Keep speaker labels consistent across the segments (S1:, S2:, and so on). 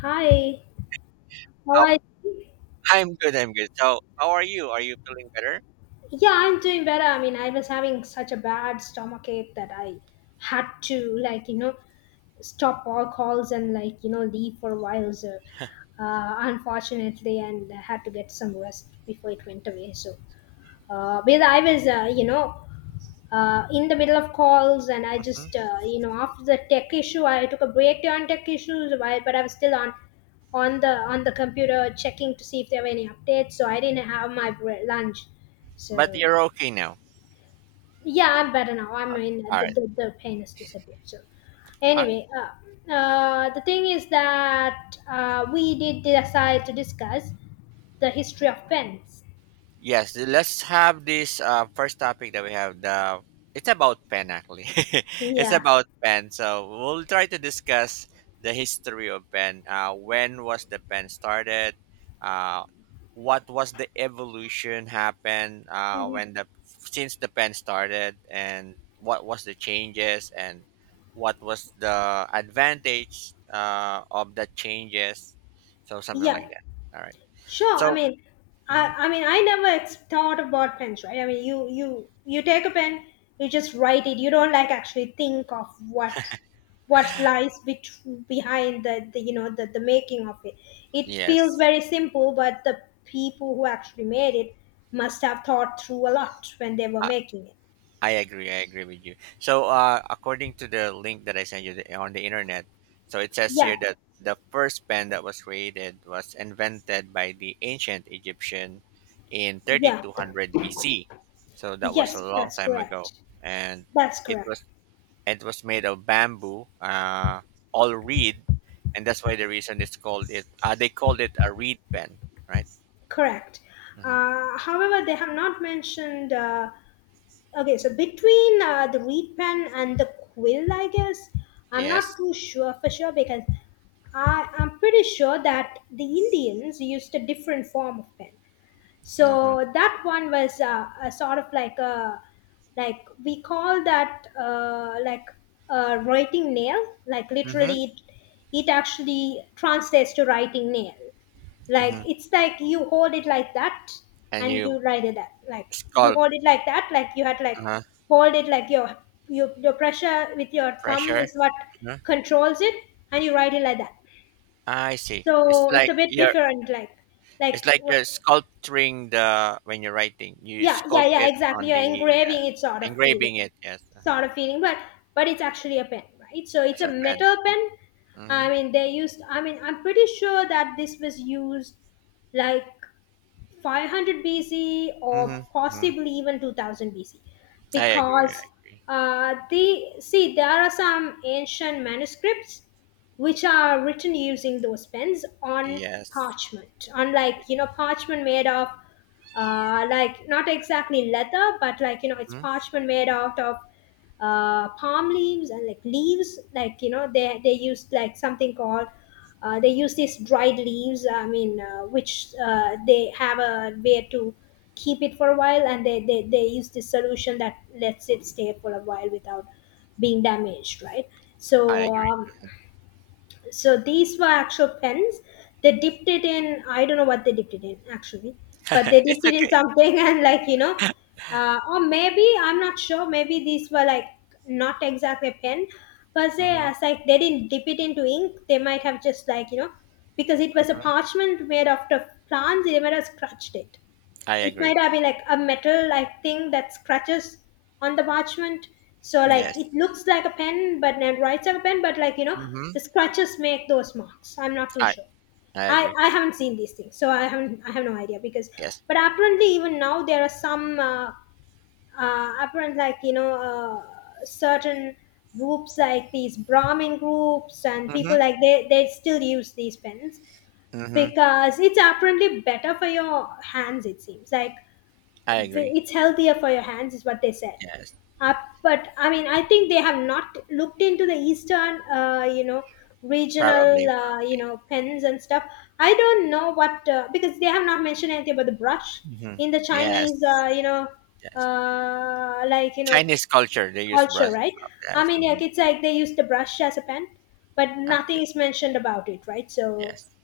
S1: Hi. How
S2: How
S1: are you?
S2: I'm good, I'm good. So, how are you? Are you feeling better?
S1: Yeah, I'm doing better. I mean, I was having such a bad stomach ache that I had to, like, stop all calls and, like, leave for a while. So, unfortunately, and I had to get some rest before it went away. So, but I was, in the middle of calls, and I
S2: Mhm,
S1: just after the tech issue, I took a break on tech issues, but I was still on the computer checking to see if there were any updates, so I didn't have my
S2: mm.
S1: lunch. So
S2: But you're okay now?
S1: yeah, I'm better now. I mean, the,
S2: Alright.
S1: the, the pain has disappeared. So
S2: Alright.
S1: anyway, the thing is that we did decide to discuss the history of pens.
S2: Yes, let's have this first topic that we have. The It's about pen actually. It's
S1: Yeah.
S2: about pen. So we'll try to discuss the history of pen. When was the pen started? Uh, what was the evolution happened
S1: Hmm.
S2: when the since the pen started, and what was the changes and what was the advantage of the changes? So something
S1: Yeah.
S2: like that. All right.
S1: Sure. I
S2: So
S1: mean,
S2: mhm.
S1: I mean, I never thought about pens, right? I mean, you take a pen, you just write it. You don't, like, actually think of what lies behind the, you know, the making of it. It feels
S2: Yes.
S1: very simple, but the people who actually made it must have thought through a lot when they were making it.
S2: I agree. I agree with you. So, according to the link that I sent you on the internet, so it says
S1: Yeah,
S2: here that the first pen that was created was invented by the ancient Egyptian in
S1: yeah,
S2: 3200 BC. So that was a
S1: yes,
S2: long
S1: that's
S2: time ago,
S1: correct.
S2: and
S1: That's
S2: it
S1: correct.
S2: was it was made of bamboo, all reed, and that's why the reason it's called it. They called it a reed pen, right?
S1: Correct.
S2: Hmm.
S1: However, they have not mentioned. Okay, so between the reed pen and the quill, I guess. I'm not
S2: Yes.
S1: too sure for sure, because I'm pretty sure that the Indians used a different form of pen.
S2: Mm-hmm.
S1: So that one was a sort of, like, a — we call that like a writing nail. Like,
S2: Mm-hmm.
S1: literally, it actually translates to writing nail. Like,
S2: Mm-hmm.
S1: it's like you hold it like that,
S2: And
S1: and
S2: you
S1: you ride it that, like, you
S2: sculpt
S1: hold it like that, like you had, like,
S2: uh,
S1: hold it like your your pressure with your thumb
S2: pressure.
S1: is what
S2: Huh?
S1: controls it, and you ride it like that.
S2: I see. It's
S1: So it's
S2: like
S1: a bit
S2: you're
S1: different, like, like
S2: it's like
S1: r-
S2: you're sculpturing the when you're writing. You
S1: yeah, yeah,
S2: sculpt
S1: yeah,
S2: it
S1: exactly,
S2: on
S1: you're
S2: the uh,
S1: engraving it,
S2: engraving it. Yes,
S1: sort of feeling but it's actually a pen, right? So it's
S2: as
S1: a
S2: a pen.
S1: metal pen.
S2: Hmm.
S1: I mean, I'm pretty sure that this was used like 500 BC or
S2: Hmm. Hmm.
S1: possibly even 2000 BC
S2: I agree.
S1: because
S2: I agree.
S1: they see there are some ancient manuscripts which are written using those pens on
S2: Yes.
S1: parchment, unlike, you know, parchment made of like, not exactly leather, but, like, you know, it's
S2: Hmm.
S1: parchment made out of palm leaves, and like leaves, like, you know, they used like something called they use these dried leaves, I mean, which they have a way to keep it for a while, and they use this solution that lets it stay for a while without being damaged, right?
S2: I
S1: So
S2: agree.
S1: um, so these were actual pens. They dipped it in — I don't know what they dipped it in, actually, but they dipped
S2: It's
S1: it in
S2: okay.
S1: something and, like, or maybe I'm not sure. Maybe these were, like, not exactly a pen per se,
S2: Hmm.
S1: as, like, they didn't dip it into ink, they might have just, like, you know, because it was a
S2: Hmm.
S1: parchment made of the plants, they might have scratched it.
S2: I
S1: It
S2: agree.
S1: might have been like a metal, like, thing that scratches on the parchment, so, like,
S2: Yes.
S1: it looks like a pen but then writes like a pen, but, like, you know, the
S2: Hmm.
S1: scratches make those marks. I'm not too
S2: I
S1: sure.
S2: I
S1: i
S2: agree.
S1: i haven't seen these things, so I have no idea, because
S2: Yes.
S1: but apparently, even now, there are some apparent, like, you know, certain groups, like these Brahmin groups, and people,
S2: Hmm.
S1: like, they still use these pens
S2: Hmm.
S1: because it's apparently better for your hands, it seems. Like,
S2: I agree.
S1: it's healthier for your hands is what they said.
S2: Yes.
S1: uh, but I mean, I think they have not looked into the Eastern, you know, regional,
S2: Probably.
S1: you
S2: Probably.
S1: know, pens and stuff. I don't know what, because they have not mentioned anything about the brush
S2: Hmm.
S1: in the
S2: Yes.
S1: Chinese,
S2: Yes.
S1: like, you know,
S2: Chinese culture, they use
S1: culture,
S2: brush.
S1: right? I
S2: Yes.
S1: mean, like,
S2: Mhm.
S1: it's like they use the brush as a pen, but
S2: I
S1: nothing
S2: think
S1: is mentioned about it, right? So
S2: yes.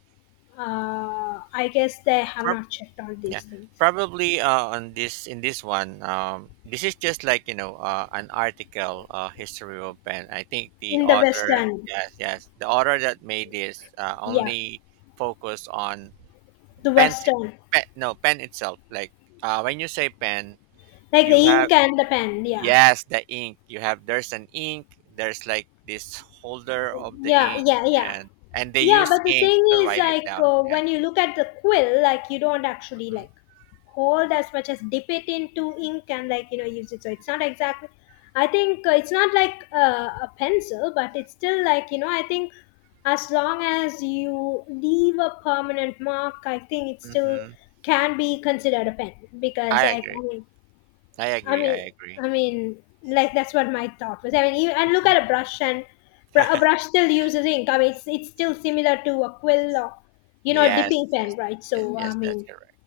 S1: I guess they have
S2: Prob-
S1: not checked on
S2: yeah,
S1: these things
S2: probably on this in this one. This is just like an article, history of Ben. I think the
S1: in the
S2: author,
S1: Western.
S2: yes, yes, the author that made this
S1: Yeah,
S2: only focus on
S1: the
S2: pens.
S1: Western,
S2: Pen, no, pen itself. Like when you say pen,
S1: like, the
S2: you have
S1: ink and the pen. Yeah,
S2: yes, the ink. You have there's an ink. There's like this holder of the
S1: yeah,
S2: ink,
S1: yeah, yeah,
S2: and and they
S1: yeah.
S2: use
S1: But the
S2: ink
S1: thing
S2: to
S1: is,
S2: write it
S1: like,
S2: down. Yes.
S1: when you look at the quill, like, you don't actually, like, hold as much as dip it into ink and, like, you know, use it. So it's not exactly. I think it's not like a pencil, but it's still, like, you know, I think as long as you leave a permanent mark, I think it still
S2: Hmm.
S1: can be considered a pen because,
S2: I
S1: like,
S2: agree. I
S1: I
S2: agree. I
S1: mean,
S2: agree.
S1: I mean, like, that's what my thought was. I mean, even — and look
S2: Mhm.
S1: at a brush, and a brush still uses ink. I mean, it's still similar to a quill or, you know, a
S2: Yes,
S1: dipping
S2: yes,
S1: pen, right?
S2: yes,
S1: So I
S2: yes, that's
S1: mean,
S2: correct.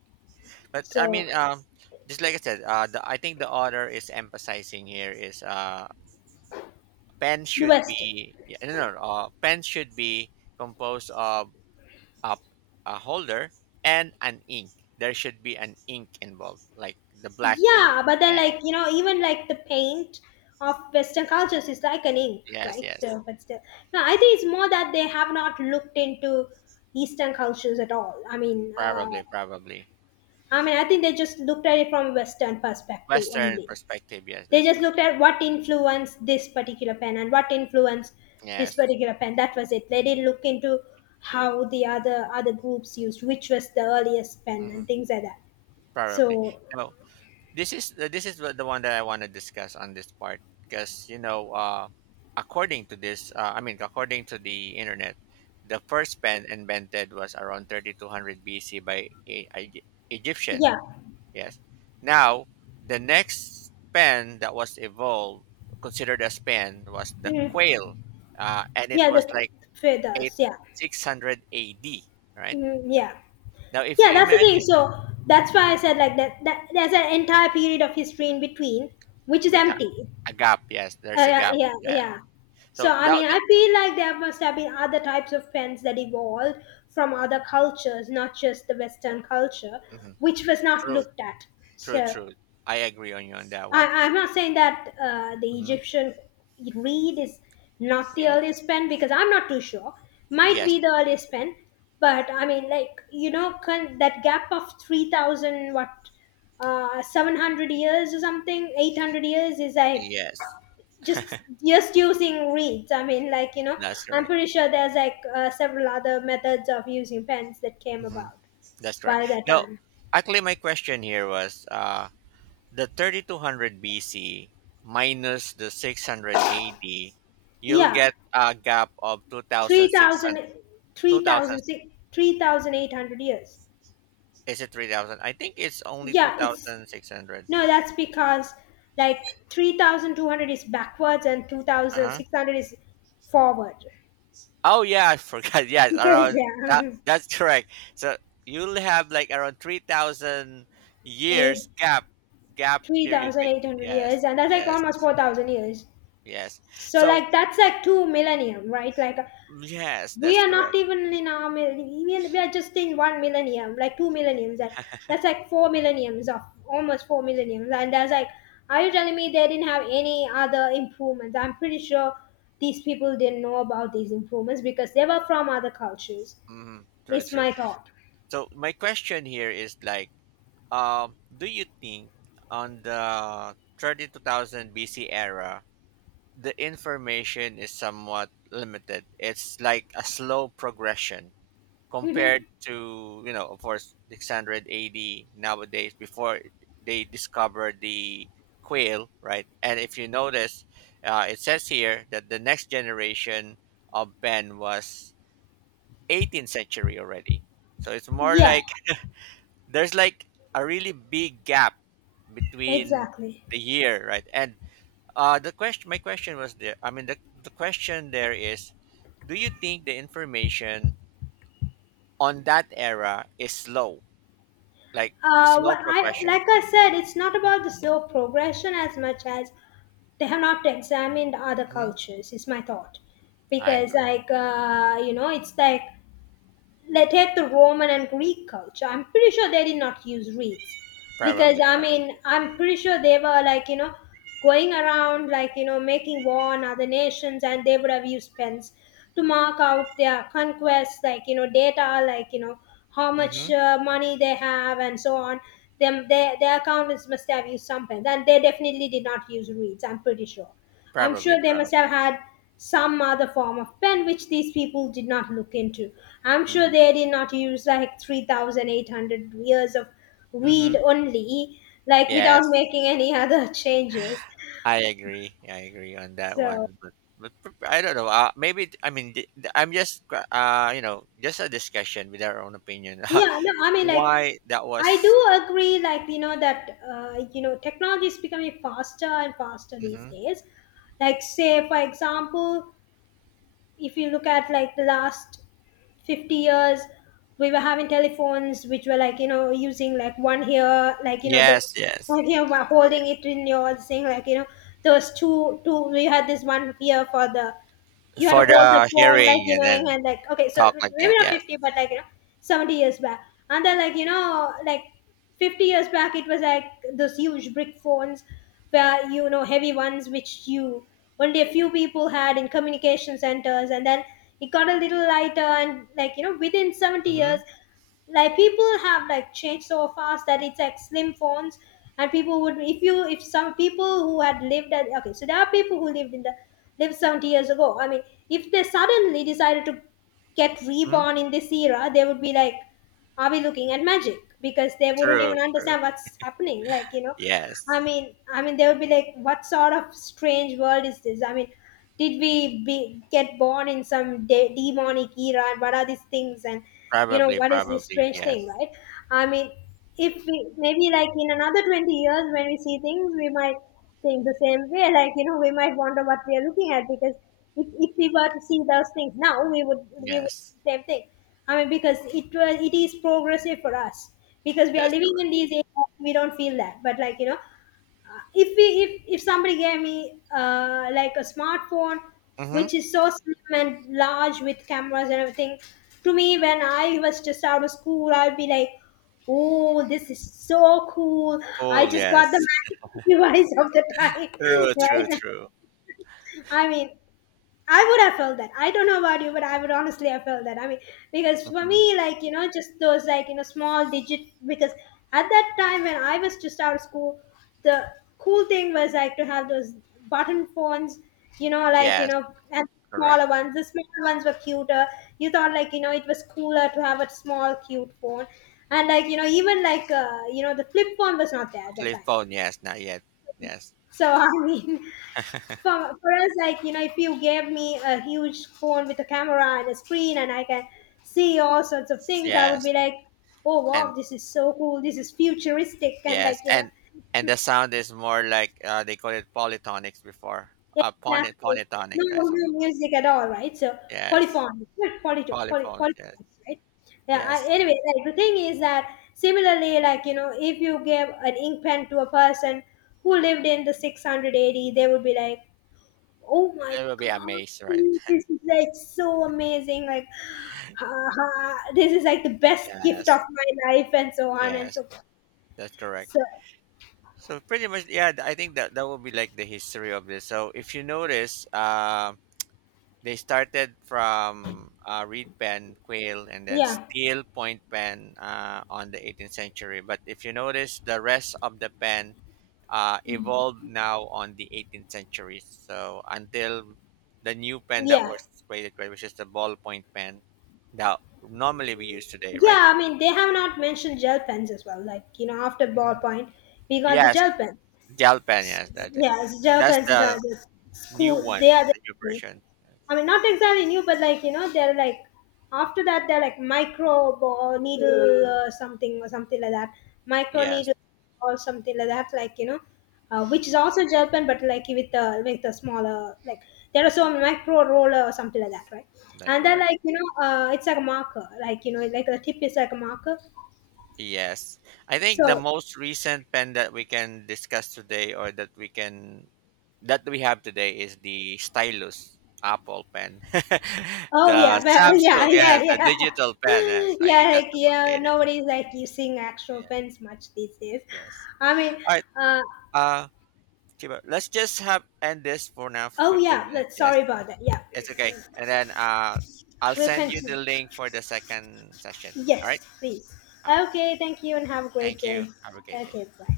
S2: But I
S1: so
S2: mean, just like I said, I think the author is emphasizing here is pen
S1: the
S2: should
S1: Western,
S2: be yeah, no, no, no, pen should be composed of a, a holder and an ink. There should be an ink involved, like the black ink.
S1: yeah, but then,
S2: Yeah,
S1: like, you know, even like the paint of Western cultures is like an ink,
S2: yes,
S1: right?
S2: yes,
S1: So but still, no, I think it's more that they have not looked into Eastern cultures at all.
S2: probably, probably.
S1: I mean, I think they just looked at it from a Western perspective
S2: Western
S1: only.
S2: perspective. Yes,
S1: They
S2: that's
S1: just
S2: correct.
S1: looked at what influenced this particular pen and what influenced this
S2: Yes,
S1: particular pen. That was it. They didn't look into how the other groups used, which was the earliest pen,
S2: mhm,
S1: and things like that.
S2: probably.
S1: So
S2: No. This is the one that I want to discuss on this part because according to this I mean according to the internet the first pen invented was around 3200 BC by Egyptian.
S1: yeah.
S2: Yes. Now the next pen that was evolved considered as pen was the
S1: Mhm.
S2: quail, and it
S1: Yeah,
S2: was
S1: the
S2: like 8
S1: feathers. Yeah.
S2: 600 AD, right?
S1: Mhm, yeah,
S2: Now if
S1: yeah.
S2: you
S1: That's the thing.
S2: imagine
S1: So that's
S2: mhm,
S1: why I said like that, that there's an
S2: mhm.
S1: entire period of history in between, which is
S2: with
S1: empty.
S2: a, a gap. Yes, there's a
S1: Yeah,
S2: gap.
S1: yeah,
S2: Yeah.
S1: yeah. So
S2: So
S1: I
S2: that,
S1: mean, I
S2: that
S1: feel like there must have been other types of pens that evolved from other cultures, not just the Western culture,
S2: hmm
S1: which was not
S2: true,
S1: looked at.
S2: true,
S1: So
S2: true. I agree on you on that one.
S1: I'm not saying that the
S2: Hmm.
S1: Egyptian reed is not the
S2: Yes,
S1: earliest pen because I'm not too sure. Might
S2: yes,
S1: be the earliest pen, but I mean, like, you know, that gap of 3,000, what, 700 years or something, 800 years, is like
S2: yes.
S1: just just using reeds. I mean, like, you know,
S2: That's
S1: I'm
S2: correct.
S1: pretty sure there's like several other methods of using pens that came
S2: Hmm.
S1: about
S2: That's
S1: by
S2: correct.
S1: that
S2: Now,
S1: time.
S2: actually, my question here was the 3200 BC minus the 600 AD, you'll
S1: Yeah,
S2: get a gap of
S1: 3,000,
S2: 2600.
S1: three
S2: 2000
S1: thousand 3,800 years.
S2: Is it 3000? I think it's only
S1: Yeah, it's —
S2: 2600.
S1: no, that's because, like, 3,200 is backwards and
S2: Uh-huh.
S1: 2,600 is forward.
S2: Oh yeah, I forgot. Yes,
S1: Because
S2: around that.
S1: yeah,
S2: That's correct. So you'll have like around three thousand
S1: eight,
S2: years gap period.
S1: 3,800
S2: Yes,
S1: years, and that's like
S2: yes,
S1: almost 4,000 years.
S2: yes.
S1: So
S2: So
S1: like that's like two millennium, right? Like
S2: yes,
S1: we
S2: that's
S1: are not
S2: correct.
S1: even in our even we are just in one millennium, like two millenniums. That's like four millenniums of almost four millenniums. And that's like, are you telling me they didn't have any other improvements? I'm pretty sure these people didn't know about these improvements because they were from other cultures.
S2: Hmm. True,
S1: This
S2: true.
S1: my thought.
S2: So my question here is like, do you think on the 32,000 BC era the information is somewhat limited? It's like a slow progression
S1: Hmm.
S2: compared to of course 600 AD nowadays before they discovered the quail, right? And if you notice it says here that the next generation of pen was 18th century already, so it's more
S1: Yeah,
S2: like there's like a really big gap between
S1: exactly.
S2: the year, right? And the question my question was there. I mean the question there is do you think the information on that era is slow like slow
S1: What I,
S2: progression.
S1: like I said, it's not
S2: Mhm,
S1: about the slow progression as much as they have not examined other
S2: mhm.
S1: cultures. Is my thought.
S2: I
S1: Because,
S2: agree.
S1: like, you know, it's like — take the Roman and Greek culture. I'm pretty sure they did not use reeds, because
S2: Probably,
S1: I mean,
S2: probably.
S1: I'm pretty sure they were, like, you know, going around, like, you know, making war on other nations, and they would have used pens to mark out their conquests, like, you know, data, like, you know, how much
S2: Hmm.
S1: money they have, and so on. Them, their accountants must have used some pens, and they definitely did not use reeds. I'm pretty sure. I'm
S2: Probably,
S1: sure they must
S2: probably.
S1: have had some other form of pen, which these people did not look into. I'm sure
S2: Hmm.
S1: they did not use like 3,800 years of
S2: Hmm.
S1: read only, like, without
S2: Yes,
S1: making any other changes.
S2: I agree. I agree on that
S1: So,
S2: one. But I don't know. Maybe I mean just a discussion with our own opinion.
S1: yeah, no, I mean, like,
S2: Why that
S1: I
S2: was?
S1: do agree, like, you know, that, technology is becoming faster and faster these
S2: Hmm.
S1: days. Like, say, for example, if you look at like the last 50 years we were having telephones which were like you know using like one here like you know the
S2: Yes, yes.
S1: one here while
S2: Correct.
S1: holding it in your thing like you know those two two we had this one here for the you had to
S2: For
S1: hold the
S2: the
S1: phone like
S2: hearing
S1: you
S2: and
S1: know
S2: then
S1: and like okay so
S2: talk like
S1: maybe
S2: that.
S1: not
S2: Yes.
S1: 50 but like you know 70 years back and then like you know like 50 years back it was like those huge brick phones where you know heavy ones which you only a few people had in communication centers and then it got a little lighter and like you know within 70 years
S2: Hmm.
S1: like people have like changed so fast that it's like slim phones. And people would if you if some people who had lived at okay so there are people who lived in the lived 70 years ago. I mean, if they suddenly decided to get
S2: Hmm.
S1: reborn in this era, they would be like, are we looking at magic? Because they wouldn't
S2: True.
S1: even
S2: True.
S1: understand what's happening. Like, you know, I
S2: Yes.
S1: mean, I mean, they would be like, what sort of strange world is this? I mean, did we be, get born in some demonic era? And what are these things? And, you know,
S2: Probably.
S1: what is this
S2: Probably.
S1: strange thing,
S2: Yes.
S1: right? I mean, if we, maybe like in another 20 years when we see things, we might think the same way. Like you know, we might wonder what we are looking at because if we were to see those things now, we would
S2: Yes.
S1: do the same thing. I mean, because it is progressive for us because we are
S2: That's
S1: living
S2: true.
S1: in these areas, we don't feel that. But like you know, if we if somebody gave me like a smartphone
S2: Mm-hmm.
S1: which is so slim and large with cameras and everything. To me when I was just out of school I'd be like, oh, this is so cool. I
S2: Cool,
S1: just got the
S2: yes.
S1: magic device of the time,
S2: True, true,
S1: right?
S2: true.
S1: I mean, I would have felt that. I don't know about you, but I would honestly have felt that. I mean, because for
S2: Hmm.
S1: me, like, you know, just those, like, you know, small digit, because at that time when I was just out of school, the cool thing was, like, to have those button phones, you know, like, you
S2: Yes,
S1: know, and smaller
S2: correct.
S1: ones. The smaller ones were cuter. You thought, like, you know, it was cooler to have a small, cute phone. And, like, you know, even, like, you know, the flip phone was not there at that
S2: Flip
S1: time.
S2: phone, yes, not yet. Yes.
S1: So, I mean, for us like you know if you gave me a huge phone with a camera and a screen and I can see all sorts of things I would be
S2: Yes.
S1: like, oh wow,
S2: And
S1: this is so cool, this is futuristic and like
S2: yes,
S1: you know
S2: and the sound is more like they call it polytonics before.
S1: exactly. No,
S2: Polytonics, right?
S1: no music at all, right? So
S2: Yes. Polyphones, yes.
S1: polyphonics, right? Yeah, I,
S2: Yes.
S1: anyway, like the thing is that similarly like you know if you gave an ink pen to a person who lived in the 600 AD, they would be like, oh my
S2: They will be
S1: god,
S2: amazed, right?
S1: this is like so amazing! Like, ha, ha, this is like the best gift of
S2: Yes.
S1: my life, and so on and
S2: Yes.
S1: so forth.
S2: That's correct.
S1: So,
S2: So pretty much yeah, I think that will be like the history of this. So if you notice, they started from reed pen, quail, and then
S1: yeah,
S2: steel point pen on the 18th century. But if you notice, the rest of the pen evolved now on the 18th century. So until the new pen that
S1: yeah,
S2: was created, right, which is the ballpoint pen that normally we use today, right?
S1: yeah. I mean, they have not mentioned gel pens as well. Like, you know, after
S2: Hmm.
S1: ballpoint, we got the
S2: Yes,
S1: gel pens.
S2: gel pen. Yes, that's it.
S1: Yeah, so gel
S2: That's
S1: pens is are
S2: the
S1: the
S2: new
S1: school.
S2: one,
S1: They are the,
S2: the new version.
S1: I mean, not exactly new, but like you know, they're like after that they're like microbe or needle something or something like that, micro
S2: Yes,
S1: needle or something like that. Like you know, which is also gel pen, but like with the smaller like there are some micro roller or something like that, right?
S2: that's
S1: And then
S2: correct.
S1: like you know, it's like a marker, like you know, like the tip is like a marker.
S2: Yes. I think the
S1: So
S2: most recent pen that we can discuss today or that we have today is the stylus Apple pen.
S1: oh yeah,
S2: The
S1: but, yeah,
S2: Samsung, yes,
S1: yeah,
S2: the
S1: yeah.
S2: digital pen, yes. I
S1: Yeah,
S2: think that's
S1: like
S2: the most
S1: yeah,
S2: latest.
S1: nobody's like using actual
S2: Yeah,
S1: pens much these days.
S2: yes.
S1: I mean,
S2: All right.
S1: uh,
S2: Uh Kiba, let's just have end this for now for
S1: oh
S2: 15
S1: yeah,
S2: minutes.
S1: that,
S2: Yes.
S1: sorry about that. Yeah,
S2: It's okay. And then I'll
S1: we'll
S2: send you the
S1: continue.
S2: link for the second session. All right?
S1: Yes, please.
S2: All right.
S1: Okay, thank you and have a great
S2: Thank you.
S1: day.
S2: Have a great day.
S1: Okay, bye.